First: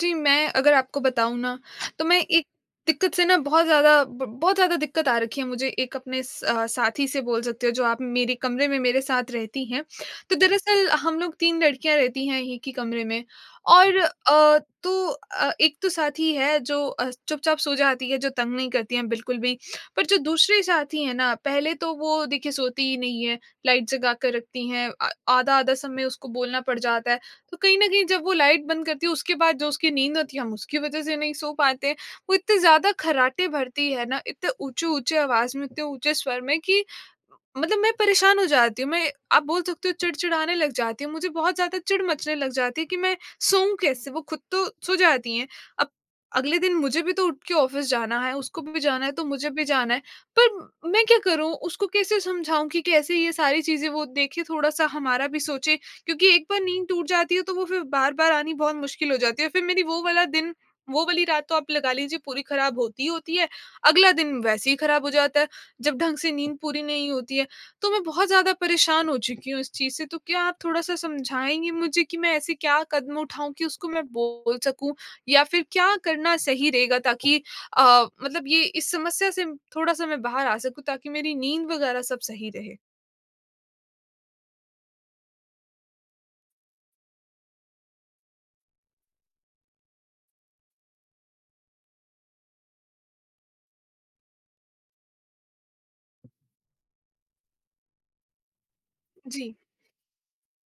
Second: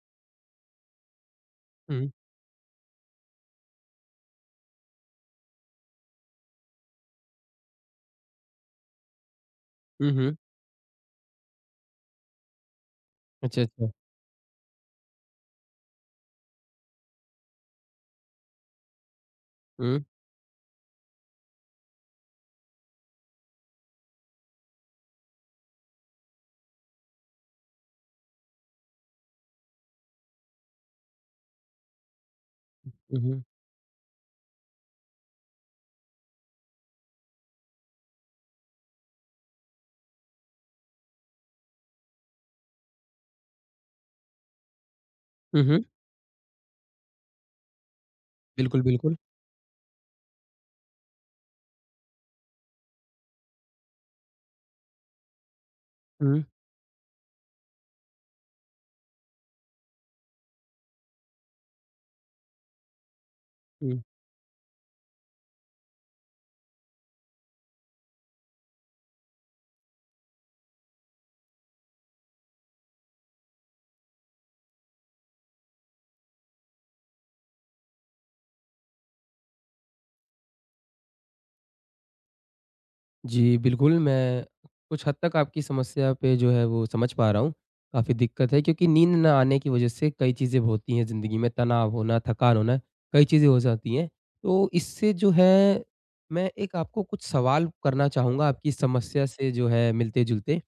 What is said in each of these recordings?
जी, मैं अगर आपको बताऊँ ना, तो हुँ। मैं एक दिक्कत से ना बहुत ज़्यादा ब बहुत ज़्यादा दिक्कत आ रखी है मुझे एक अपने साथी से बोल सकते हो जो आप मेरे कमरे में मेरे साथ रहती हैं। हुँ, हुँ। तो दरअसल हम लोग 3 लड़कियाँ रहती हैं एक ही कमरे में अच्छा, अच्छा। और तो एक तो साथी है जो चुपचाप सो जाती है, जो तंग नहीं करती हैं बिल्कुल भी। हुँ, पर जो दूसरे साथी हैं ना, पहले तो वो देखिए सोती ही नहीं है, लाइट जगा कर रखती हैं, आधा-आधा समय उसको बोलना पड़ जाता है। तो कहीं न कहीं जब वो लाइट बंद करती है उसके बाद जो उसकी नींद होती है हम उसकी वज़ह से नहीं सो पाते हैं। वो इतने ज़्यादा हुँ, हुँ। खर्राटे भरती है ना, इतने ऊँचे-ऊँचे आवाज़ में, इतने ऊँचे स्वर में कि मतलब मैं परेशान हो जाती हूँ। मैं आप बोल सकते हो चिड़चिड़ाने लग जाती हूँ। मुझे बहुत ज़्यादा चिढ़ मचने लग जाती है कि मैं सोऊँ कैसे? वो खुद तो सो जाती हैं। हुँ, हुँ। अब अगले दिन मुझे भी तो उठ के ऑफ़िस जाना है, उसको भी बिल्कुल, जाना है बिल्कुल। तो मुझे भी जाना है। पर मैं क्या करूँ? उसको कैसे समझाऊँ कि कैसे ये सारी चीज़ें वो देखे थोड़ा-सा हमारा भी सोचे क्योंकि हुँ, एक बार नींद टूट जाती है तो वो फिर बार-बार आनी बहुत मुश्किल हो जाती है। फिर मेरी वो वाला दिन वो वाली रात तो आप लगा लीजिए पूरी खराब होती ही होती है, हुँ। अगला दिन वैसे ही खराब हो जाता है, जब ढंग से नींद पूरी नहीं होती है। तो मैं बहुत ज़्यादा परेशान हो चुकी हूँ इस चीज़ से, तो क्या आप थोड़ा-सा समझाएँगे मुझे कि मैं ऐसे क्या कदम उठाऊँ कि उसको मैं बोल सकूँ? या फिर क्या करना सही रहेगा ताकि अ, मतलब ये इस समस्या से थोड़ा-सा मैं बाहर आ सकूँ ताकि मेरी नींद वगैरह सब सही रहे? जी, बिल्कुल, मैं कुछ हद तक आपकी समस्या पे जो है वो समझ पा रहा हूँ। काफ़ी दिक्कत है क्योंकि नींद ना आने की वज़ह से कई चीज़ें होती हैं ज़िंदगी में, तनाव होना, थकान होना, कई चीज़ें हो जाती हैं। तो इससे जो है, मैं एक आपको कुछ सवाल करना चाहूँगा आपकी समस्या से जी। जो है मिलते-जुलते।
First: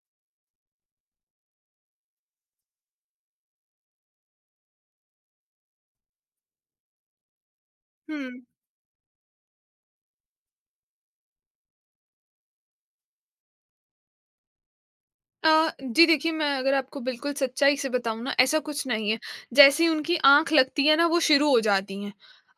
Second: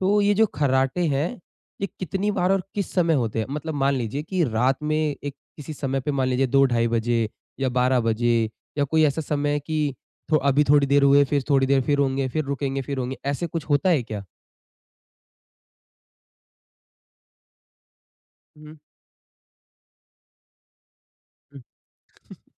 तो ये जो खर्राटे हैं, ये कितनी बार और किस समय होते हैं? मतलब मान लीजिए कि रात में एक किसी समय पे, मान लीजिए 2 ढाई बजे या 12 बजे, हुँ। या कोई ऐसा समय कि थो अभी थोड़ी देर हुए, फिर थोड़ी देर फिर होंगे, फिर रुकेंगे, फिर होंगे, ऐसे कुछ होता है क्या? जी देखिए, मैं अगर आपको बिल्कुल सच्चाई से बताऊँ ना, ऐसा हुँ, कुछ नहीं है। जैसे ही उनकी आँख लगती है ना, वो शुरू हो हुँ, जाती हैं।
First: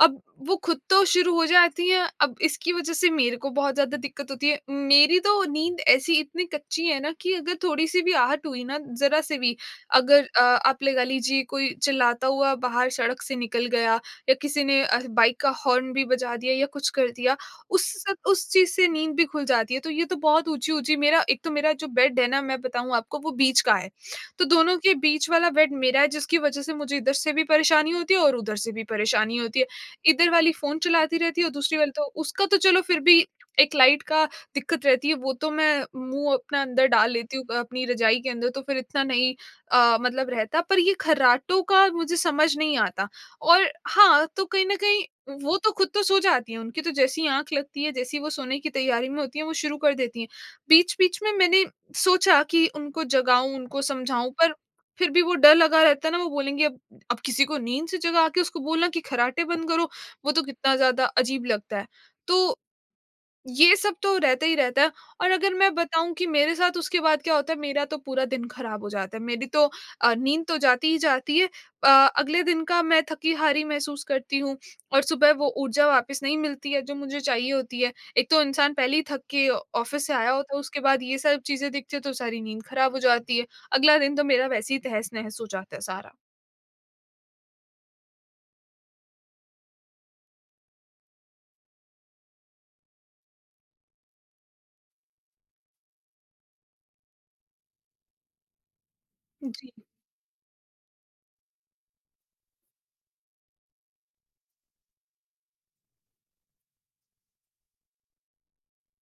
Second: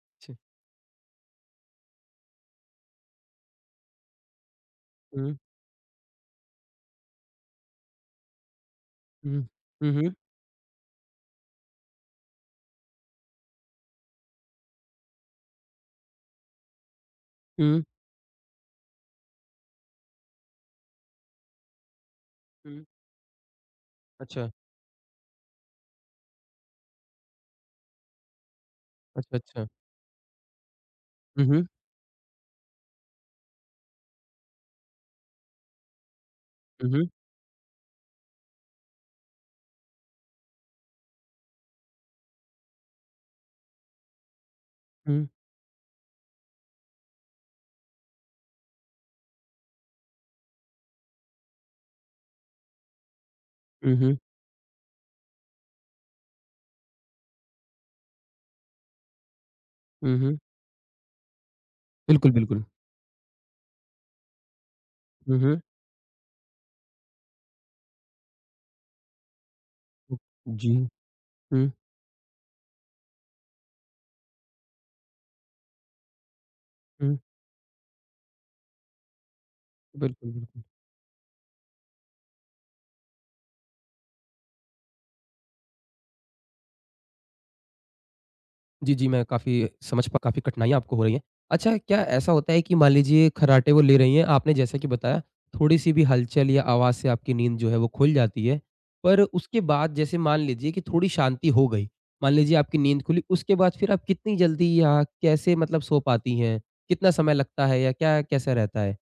अब अच्छा। वो खुद तो शुरू हो जाती हैं, अब इसकी वज़ह से मेरे को बहुत ज़्यादा दिक्कत होती है। मेरी हुँ, तो नींद ऐसी इतनी कच्ची है ना कि अगर थोड़ी-सी भी आहट हुई ना, ज़रा-से हुँ, भी, हुँ, हुँ, अगर आप लगा लीजिए कोई चिल्लाता हुआ बाहर सड़क से निकल गया या किसी ने बाइक का हॉर्न भी बजा दिया या कुछ कर दिया, हुँ, उस चीज़ से नींद भी खुल जाती है, तो ये तो बहुत ऊँची-ऊँची मेरा एक तो मेरा जो बेड है ना, मैं हुँ। बताऊँ आपको वो बीच का है। तो अच्छा, दोनों के बीच वाला बेड मेरा है जिसकी वज़ह से मुझे इधर से भी परेशानी होती है और उधर से भी अच्छा, परेशानी होती अच्छा। है। इधर वाली फ़ोन चलाती रहती है हुँ, और हुँ, दूसरी वाली तो उसका तो चलो फिर भी एक लाइट का दिक्कत रहती है, वो तो मैं मुँह अपना अंदर हुँ, हुँ, डाल लेती हूँ अपनी रज़ाई के अंदर तो फिर इतना नहीं मतलब रहता पर ये खर्राटों का मुझे समझ नहीं आता। और हाँ, तो कहीं न कहीं हुँ, वो तो खुद तो सो जाती हैं, उनकी तो जैसे ही आँख लगती है, जैसे ही वो सोने की तैयारी में होती हैं, वो शुरू कर देती हैं। बीच-बीच में मैंने सोचा कि उनको जगाऊँ, उनको हुँ, हुँ, समझाऊँ, पर फिर भी वो डर लगा रहता है ना, वो बोलेंगी अब किसी को नींद से जगा के उसको बोलना कि खर्राटे बंद करो, हुँ, वो हुँ। तो कितना ज़्यादा अजीब लगता है। बिल्कुल, तो बिल्कुल। ये सब तो रहता ही रहता है और हुँ, अगर हुँ। मैं बताऊँ कि मेरे साथ उसके बाद क्या होता है, मेरा तो पूरा दिन खराब हो जाता है। मेरी तो नींद तो जी। जाती ही जाती है। हुँ, अ, अगले दिन का मैं थकी-हारी महसूस करती हूँ और सुबह वो ऊर्जा वापस नहीं मिलती है जो हुँ। मुझे चाहिए होती है। एक तो इंसान पहले ही थक के ऑफ़िस से बिल्कुल, आया होता है, बिल्कुल। उसके बाद ये सब चीज़ें दिखती हैं तो सारी नींद खराब हो जाती है। अगला दिन तो मेरा वैसे ही तहस-नहस हो जाता है सारा। जी, जी, मैं काफ़ी समझ पा काफ़ी कठिनाइयाँ आपको हो रही हैं। अच्छा, क्या ऐसा होता है कि मान लीजिए खर्राटे वो ले रही हैं, आपने जैसा कि बताया, थोड़ी-सी भी हलचल या आवाज़ से आपकी नींद जो है वो खुल जाती है। पर उसके जी। बाद जैसे मान लीजिए कि थोड़ी शांति हो गई, मान लीजिए आपकी नींद खुली, उसके बाद फिर आप कितनी जल्दी या कैसे मतलब सो पाती हैं? कितना समय लगता है या क्या कैसा रहता है?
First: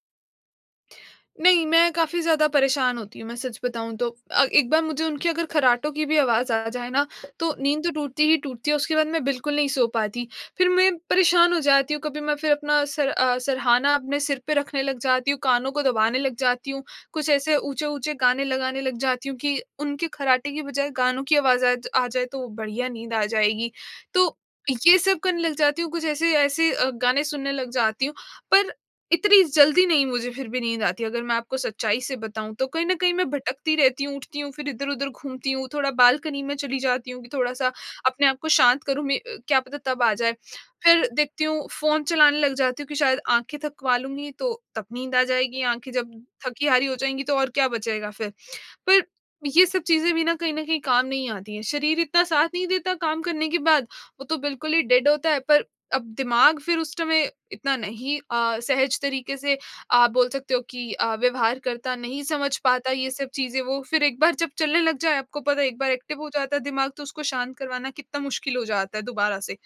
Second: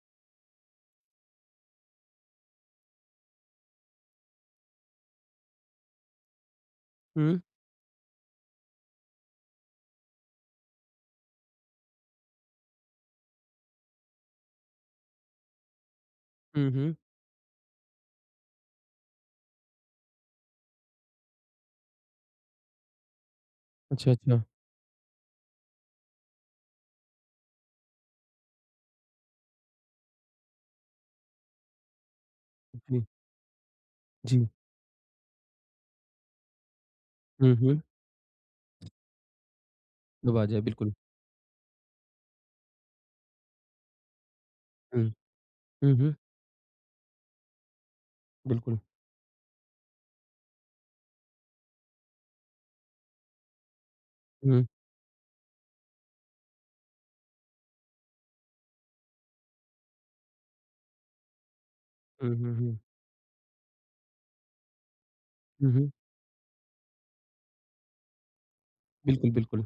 नहीं, मैं काफ़ी ज़्यादा परेशान होती हूँ, मैं सच बताऊँ तो। एक बार मुझे उनकी अगर खर्राटों की भी आवाज़ आ जाए ना, हुँ, तो नींद तो टूटती ही टूटती है, उसके बाद मैं बिल्कुल नहीं सो पाती। फिर मैं परेशान हो जाती हूँ, कभी मैं फिर अपना सरहाना अपने सिर पे रखने लग जाती हूँ, कानों को दबाने लग हुँ, जाती हूँ, हुँ। कुछ ऐसे ऊँचे-ऊँचे गाने लगाने लग जाती हूँ कि उनके खर्राटे की बजाय गानों की आवाज़ आ जाए, तो बढ़िया नींद आ जाएगी। अच्छा, तो अच्छा। ये सब करने लग जाती हूँ, कुछ ऐसे ऐसे गाने सुनने लग जाती हूँ। पर इतनी जल्दी नहीं मुझे फिर भी नींद आती अगर मैं आपको सच्चाई से बताऊँ तो कहीं न जी, कहीं मैं भटकती रहती हूँ, उठती जी। हूँ, फिर इधर-उधर घूमती हूँ, थोड़ा बालकनी में चली जाती हूँ कि हुँ, थोड़ा-सा हुँ। अपने आप को शांत करूँ क्या पता तब आ जाए। नींद आ जाए, बिल्कुल। फिर देखती हूँ फ़ोन चलाने लग जाती हूँ कि शायद आँखें थकवा लूँगी तो तब हुँ, नींद आ जाएगी, आँखें हुँ, जब हुँ, थकी-हारी हो जाएँगी तो और क्या बचेगा फिर। बिल्कुल। पर ये सब चीज़ें भी ना कहीं न कहीं काम नहीं आती हैं। शरीर इतना साथ नहीं देता काम करने के बाद, वो तो हुँ, बिल्कुल ही डेड होता है पर अब दिमाग फिर उस समय इतना नहीं सहज तरीके से आप बोल सकते हो कि व्यवहार करता, नहीं हुँ, हुँ, समझ हुँ। पाता ये सब चीज़ें वो फिर एक बार जब चलने लग जाए आपको पता है हुँ, एक हुँ, बार एक्टिव हो जाता है दिमाग तो उसको शांत करवाना कितना मुश्किल हो जाता है बिल्कुल, दोबारा से। बिल्कुल।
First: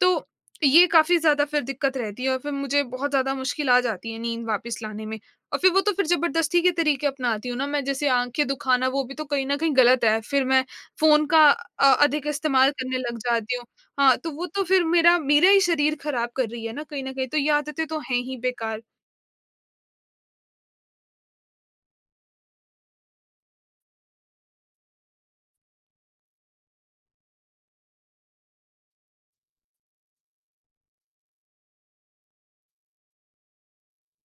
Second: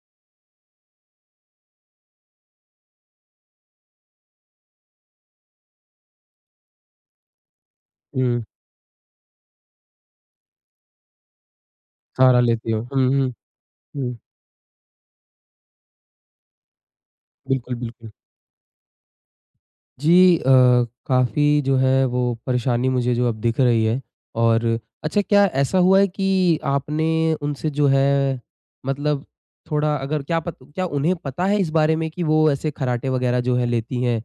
तो ये काफ़ी ज़्यादा फिर दिक्कत रहती है और फिर मुझे बहुत ज़्यादा मुश्किल आ जाती है नींद वापस लाने में। और फिर वो तो फिर ज़बरदस्ती के तरीके अपनाती हूँ ना मैं जैसे हुँ। आँखें दुखाना वो भी तो कहीं न कहीं गलत है। फिर मैं फ़ोन का अधिक सहारा लेती इस्तेमाल हो। करने हुँ, लग हुँ, जाती हूँ। हाँ, हुँ। तो वो तो फिर मेरा मेरा ही शरीर ख़राब कर रही है ना कहीं न कहीं, तो ये बिल्कुल, आदतें तो बिल्कुल। हैं ही बेकार। जी, अ, काफ़ी जो है वो परेशानी मुझे जो अब दिख रही है। और अच्छा, क्या ऐसा हुआ है कि आपने उनसे जो है, मतलब थोड़ा, अगर क्या उन्हें पता है इस बारे में कि वो ऐसे कराटे वग़ैरह जो है लेती हैं?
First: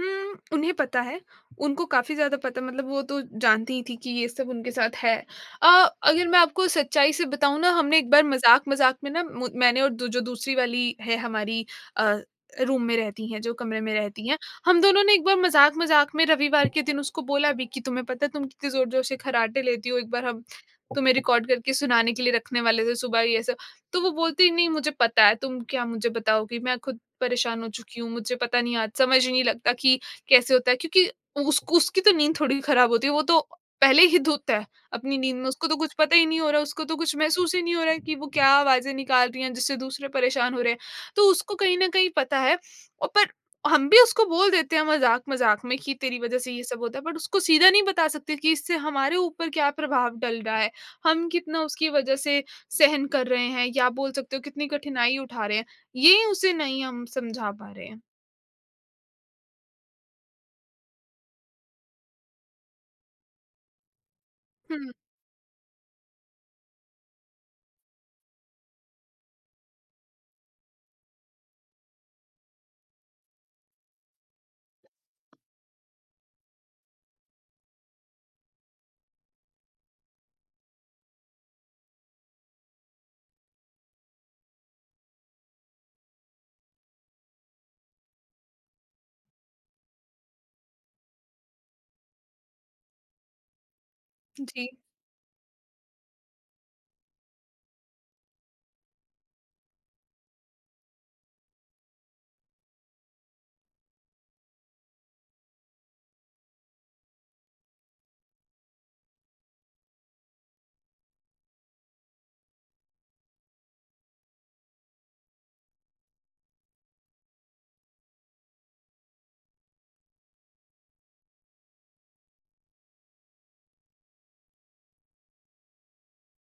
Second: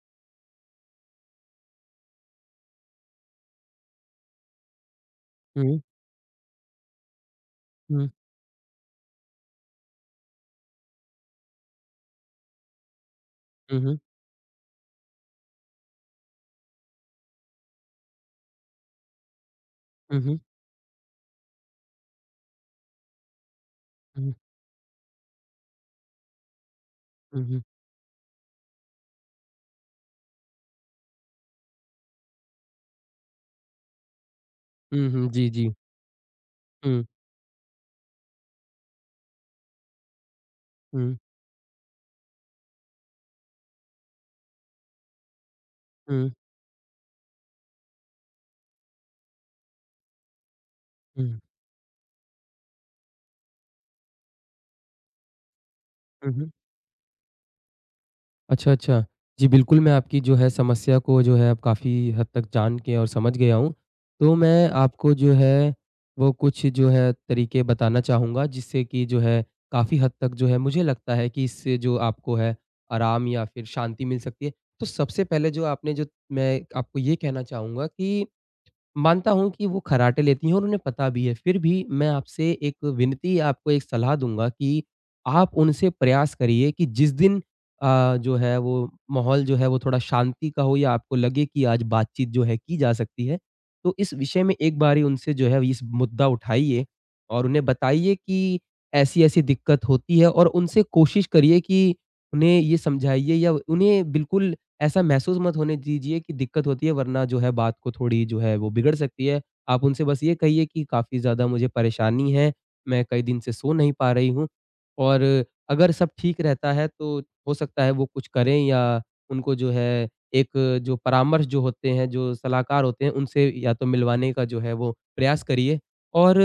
हुँ, उन्हें पता है। उनको काफ़ी ज़्यादा पता मतलब वो तो जानती ही थी कि ये सब उनके साथ है। अ, हुँ, अगर मैं आपको सच्चाई से बताऊँ ना हमने हुँ, एक बार मज़ाक-मज़ाक में ना मु मैंने और दू जो दूसरी वाली है हमारी अ, रूम में रहती हैं, जो हुँ, कमरे में हुँ, रहती हैं, हम दोनों ने एक बार मज़ाक-मज़ाक में रविवार के दिन उसको बोला भी कि तुम्हें पता है तुम कितने ज़ोर-ज़ोर से खर्राटे लेती हो, एक हुँ, हुँ, बार हुँ, हम तुम्हें रिकॉर्ड करके सुनाने के लिए रखने वाले थे सुबह ये सब। तो वो बोलती नहीं मुझे पता है, तुम क्या मुझे बताओगी? मैं खुद हुँ, हुँ, परेशान हो चुकी हूँ, मुझे पता नहीं आज समझ ही नहीं लगता कि कैसे होता है क्योंकि उसको उसकी तो नींद थोड़ी खराब होती है, वो तो पहले ही धुत है हुँ, अपनी हुँ, नींद में, जी, उसको जी। तो कुछ पता ही नहीं हो रहा है, उसको तो हुँ, कुछ महसूस ही नहीं हो रहा है कि वो क्या आवाज़ें निकाल रही हैं जिससे दूसरे परेशान हो रहे हैं। हुँ, तो उसको कहीं न कहीं पता है और पर हम भी उसको बोल देते हैं मज़ाक-मज़ाक में कि तेरी हुँ, वज़ह से ये सब होता है, बट उसको सीधा नहीं बता सकते कि इससे हमारे ऊपर क्या प्रभाव डल रहा है, हम हुँ, कितना उसकी वज़ह से सहन कर रहे हैं या बोल सकते हो कितनी कठिनाई उठा रहे हैं। ये हुँ, हुँ। उसे नहीं हम समझा पा रहे हैं। अच्छा, अच्छा। जी, बिल्कुल, मैं आपकी जो है समस्या को जो है अब काफ़ी हद तक जान के और समझ गया हूँ। तो मैं हुँ, आपको जो है वो कुछ जो है तरीके बताना चाहूँगा, जिससे कि जो है, काफ़ी हद तक जो है, मुझे लगता है कि इससे जो आपको है आराम या फिर शांति मिल सकती है। तो सबसे पहले जो आपने जो मैं आपको ये कहना चाहूँगा कि मानता हूँ कि वो खर्राटे लेती हैं और उन्हें पता भी है, फिर भी मैं आपसे एक विनती, आपको एक सलाह दूँगा कि आप उनसे प्रयास करिए कि जिस दिन जो है वो माहौल जो है वो थोड़ा शांति का हो, या आपको लगे कि आज बातचीत जो है की जा सकती है, तो इस विषय में जी, एक बारी उनसे जो है इस मुद्दा उठाइए और उन्हें बताइए कि ऐसी-ऐसी दिक्कत होती है, और उनसे कोशिश करिए कि उन्हें ये समझाइए, या उन्हें बिल्कुल ऐसा महसूस मत होने दीजिए कि दिक्कत होती है, वरना जो है बात को थोड़ी जो है वो बिगड़ सकती है। आप उनसे बस ये कहिए कि काफ़ी ज़्यादा मुझे परेशानी है, मैं कई दिन से सो नहीं पा रही हूँ, और अगर सब ठीक रहता है तो हो सकता है वो कुछ करें, या उनको जो है एक जो परामर्श जो होते हैं, जो सलाहकार होते हैं, उनसे या तो मिलवाने का जो है वो प्रयास करिए। और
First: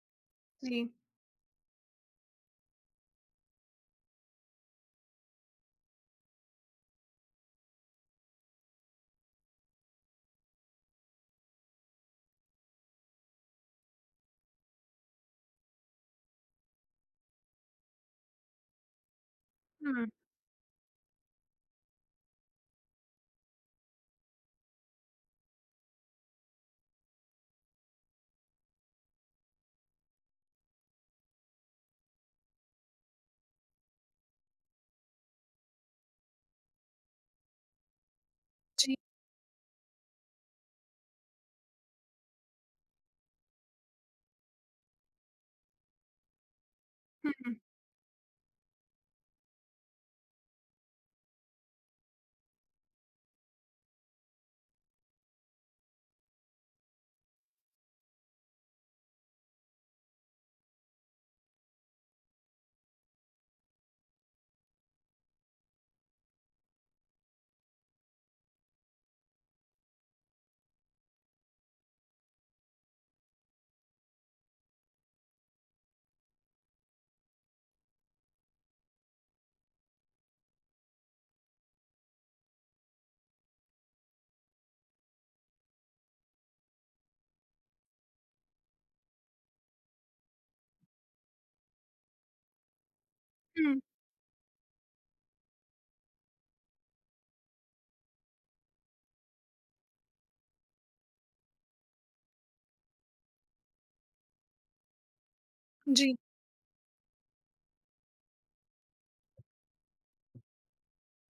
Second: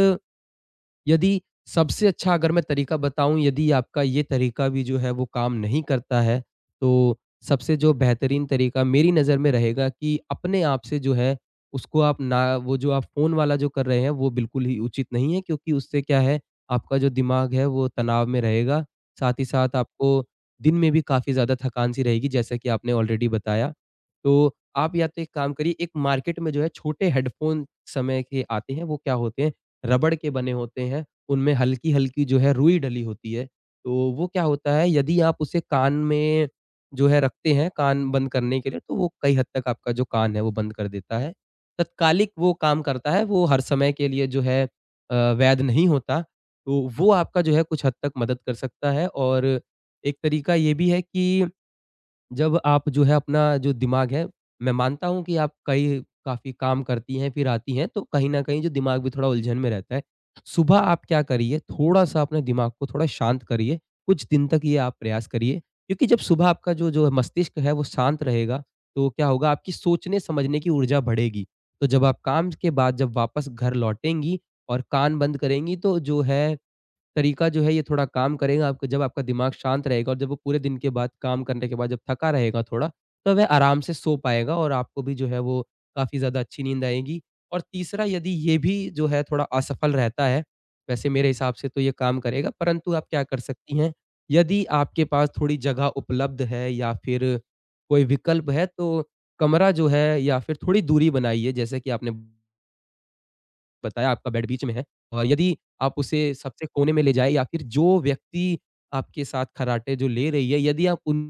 जी। यदि, सबसे अच्छा अगर मैं तरीका बताऊँ, यदि आपका ये तरीका भी जो है वो काम नहीं करता है, तो सबसे जो बेहतरीन तरीका मेरी नज़र में रहेगा कि अपने आप से जो है, उसको आप, ना, वो जो आप फ़ोन वाला जो कर रहे हैं, वो बिल्कुल ही उचित नहीं है, क्योंकि उससे क्या है, आपका जो दिमाग है वो तनाव में रहेगा। साथ ही साथ हुँ, आपको दिन में भी काफ़ी ज़्यादा थकान सी रहेगी, जैसा कि आपने ऑलरेडी बताया। तो आप या तो एक काम करिए, एक मार्केट में जो है छोटे हेडफ़ोन समय के आते हैं, वो क्या होते हैं, रबड़ के बने होते हैं, उनमें हल्की-हल्की जो है रुई डली होती है। तो वो क्या होता है, यदि आप उसे कान में जो है रखते हैं, कान बंद करने के लिए, तो जी, वो कई हद तक आपका जो कान है वो बंद कर देता है। तत्कालिक वो काम करता है, वो हर समय के लिए जो है वैध नहीं होता। तो वो आपका जो हुँ, है कुछ हद तक मदद कर सकता है। और एक तरीका ये भी है कि जब आप जो है अपना जो दिमाग है, मैं मानता हूँ कि आप कई, काफ़ी काम करती हैं, फिर आती हैं, तो कहीं न कहीं जो दिमाग भी थोड़ा उलझन में रहता है। सुबह आप क्या करिए, थोड़ा-सा अपने दिमाग को थोड़ा शांत करिए, कुछ दिन तक ये आप प्रयास करिए। क्योंकि जब सुबह आपका जो जो मस्तिष्क है वो शांत रहेगा, तो क्या होगा, आपकी सोचने-समझने की ऊर्जा बढ़ेगी। तो जब आप काम के बाद, जब वापस घर लौटेंगी और कान बंद करेंगी, तो जो है तरीका जो है ये थोड़ा काम करेगा, आपको जब आपका दिमाग शांत रहेगा और जब वो पूरे दिन के बाद, काम करने के बाद, जब थका रहेगा थोड़ा, तो वह आराम से सो पाएगा और आपको भी जो है वो काफ़ी ज़्यादा अच्छी नींद आएगी। और तीसरा, यदि ये भी जो है थोड़ा असफल रहता है, वैसे मेरे हिसाब से तो ये काम करेगा, परंतु आप क्या कर सकती हुँ, हैं, यदि आपके पास थोड़ी जगह उपलब्ध है, या फिर कोई विकल्प है, तो कमरा जो है, या फिर थोड़ी दूरी बनाइए, जैसे कि आपने बताया आपका बेड बीच में है, और यदि आप जी, उसे सबसे कोने में ले जाएँ, या फिर जो व्यक्ति आपके साथ खर्राटे जो ले रही है, यदि आप उन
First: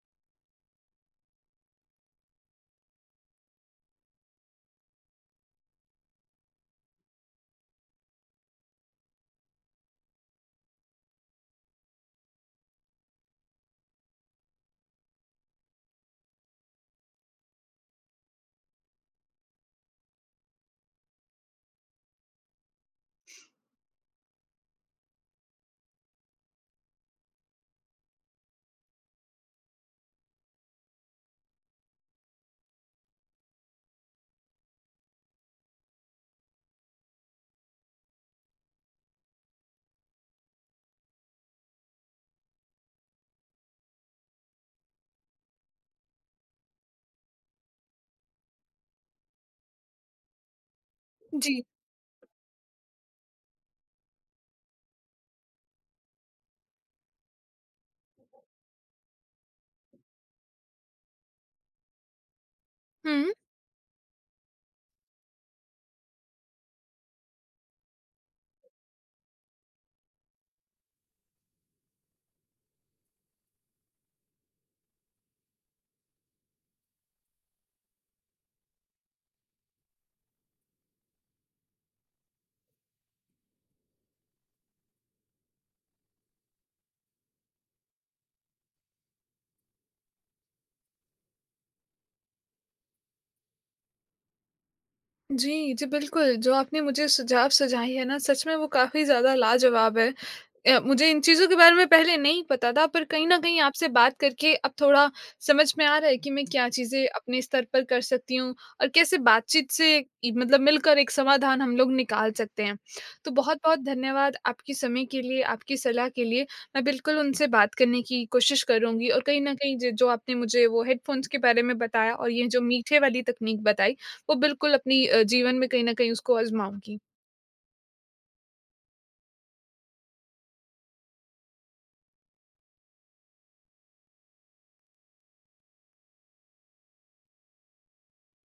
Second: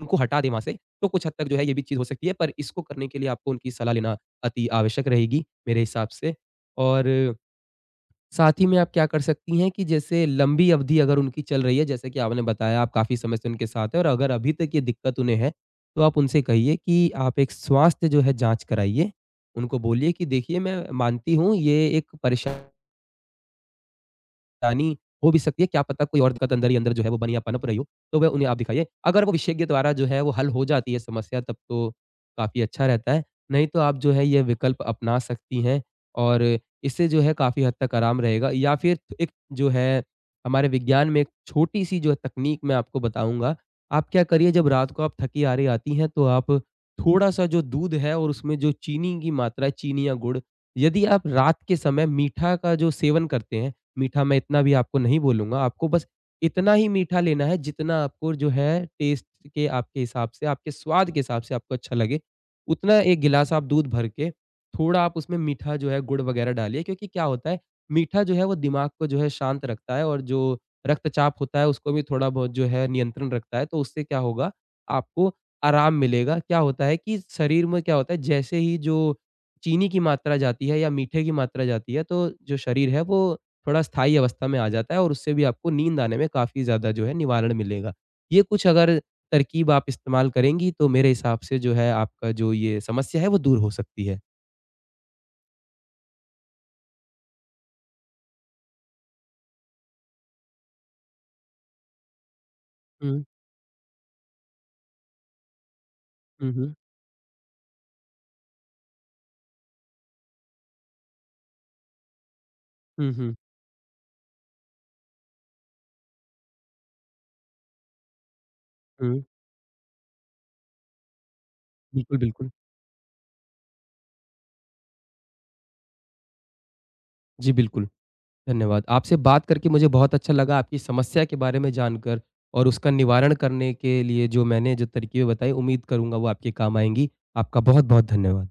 उनको हटा दें वहाँ से, तो कुछ हद तक जो है ये भी चीज़ हो सकती है। पर इसको करने के लिए आपको उनकी सलाह लेना अति आवश्यक रहेगी मेरे हिसाब से। और साथ ही में आप क्या कर सकती हैं कि जैसे लंबी अवधि अगर उनकी चल रही है, जैसे कि आपने बताया आप काफ़ी समय से उनके साथ हैं, और अगर अभी तक ये दिक्कत उन्हें है, तो आप उनसे कहिए कि आप एक स्वास्थ्य जो है जाँच कराइए। उनको बोलिए कि देखिए, मैं मानती हूँ ये एक परेशानी हो भी सकती है, क्या पता कोई और दिक्कत अंदर ही अंदर जो है वो बनी या पनप रही हो, तो वह उन्हें आप दिखाइए। अगर वो विशेषज्ञ द्वारा जो है वो हल हो जाती है समस्या, तब तो काफ़ी अच्छा रहता है, नहीं तो आप जो है ये विकल्प अपना सकती हैं। और इससे जो है काफ़ी हद तक आराम रहेगा, या फिर एक जो है, हमारे विज्ञान में एक छोटी-सी जो है तकनीक मैं आपको बताऊँगा। आप क्या करिए, जब रात को आप थकी हारी आती हैं, तो आप थोड़ा-सा जो दूध है, और उसमें जो चीनी की मात्रा है, चीनी या गुड़, यदि आप रात जी। के समय मीठा का जो सेवन करते हैं, मीठा मैं इतना भी आपको नहीं बोलूँगा, आपको बस इतना ही मीठा लेना है जितना आपको जो है टेस्ट के आपके हिसाब से, आपके स्वाद के हिसाब से आपको अच्छा लगे। उतना 1 हुँ, गिलास आप दूध भर के, थोड़ा आप उसमें मीठा जो है गुड़ वग़ैरह डालिए, क्योंकि क्या होता है, मीठा जो है वो दिमाग को जो है शांत रखता है, और जो रक्तचाप होता है उसको भी थोड़ा बहुत जो है नियंत्रण रखता है। तो उससे क्या होगा, आपको आराम मिलेगा। क्या होता है कि शरीर में क्या होता है, जैसे ही जो चीनी की मात्रा जाती है या मीठे की मात्रा जाती है, तो जो शरीर है वो थोड़ा स्थायी अवस्था में आ जाता है, और उससे भी आपको नींद आने में काफ़ी ज़्यादा जो है निवारण मिलेगा। ये कुछ अगर तरकीब आप इस्तेमाल करेंगी, तो मेरे हिसाब से जो है आपका जो ये समस्या है वो दूर हो सकती है। जी, जी बिल्कुल, जो आपने मुझे सुझाव सुझाए हैं ना सच में वो काफ़ी ज़्यादा लाजवाब है। मुझे इन चीज़ों के बारे में पहले नहीं पता था, पर हुँ, कहीं न कहीं आपसे बात करके अब थोड़ा समझ में आ रहा है कि मैं हुँ, क्या हुँ। चीज़ें अपने स्तर पर कर सकती हूँ और कैसे बातचीत से इ मतलब मिलकर एक समाधान हम लोग निकाल सकते हैं। हुँ, तो हुँ, बहुत-बहुत धन्यवाद आपके समय के लिए, आपकी सलाह के लिए। मैं बिल्कुल उनसे बात करने की कोशिश करूँगी हुँ। और कहीं न कहीं ज जो आपने मुझे वो हेडफ़ोन्स के बारे में बताया बिल्कुल, और ये बिल्कुल। जो मीठे वाली तकनीक बताई, वो बिल्कुल अपनी जीवन में कहीं न कहीं उसको आज़माऊँगी। जी, बिल्कुल। धन्यवाद। आपसे बात करके मुझे बहुत अच्छा लगा, आपकी समस्या के बारे में जानकर, और उसका निवारण करने के लिए जो मैंने जो तरकीबें बताई, उम्मीद करूँगा वो आपके काम आएँगी। आपका बहुत-बहुत धन्यवाद।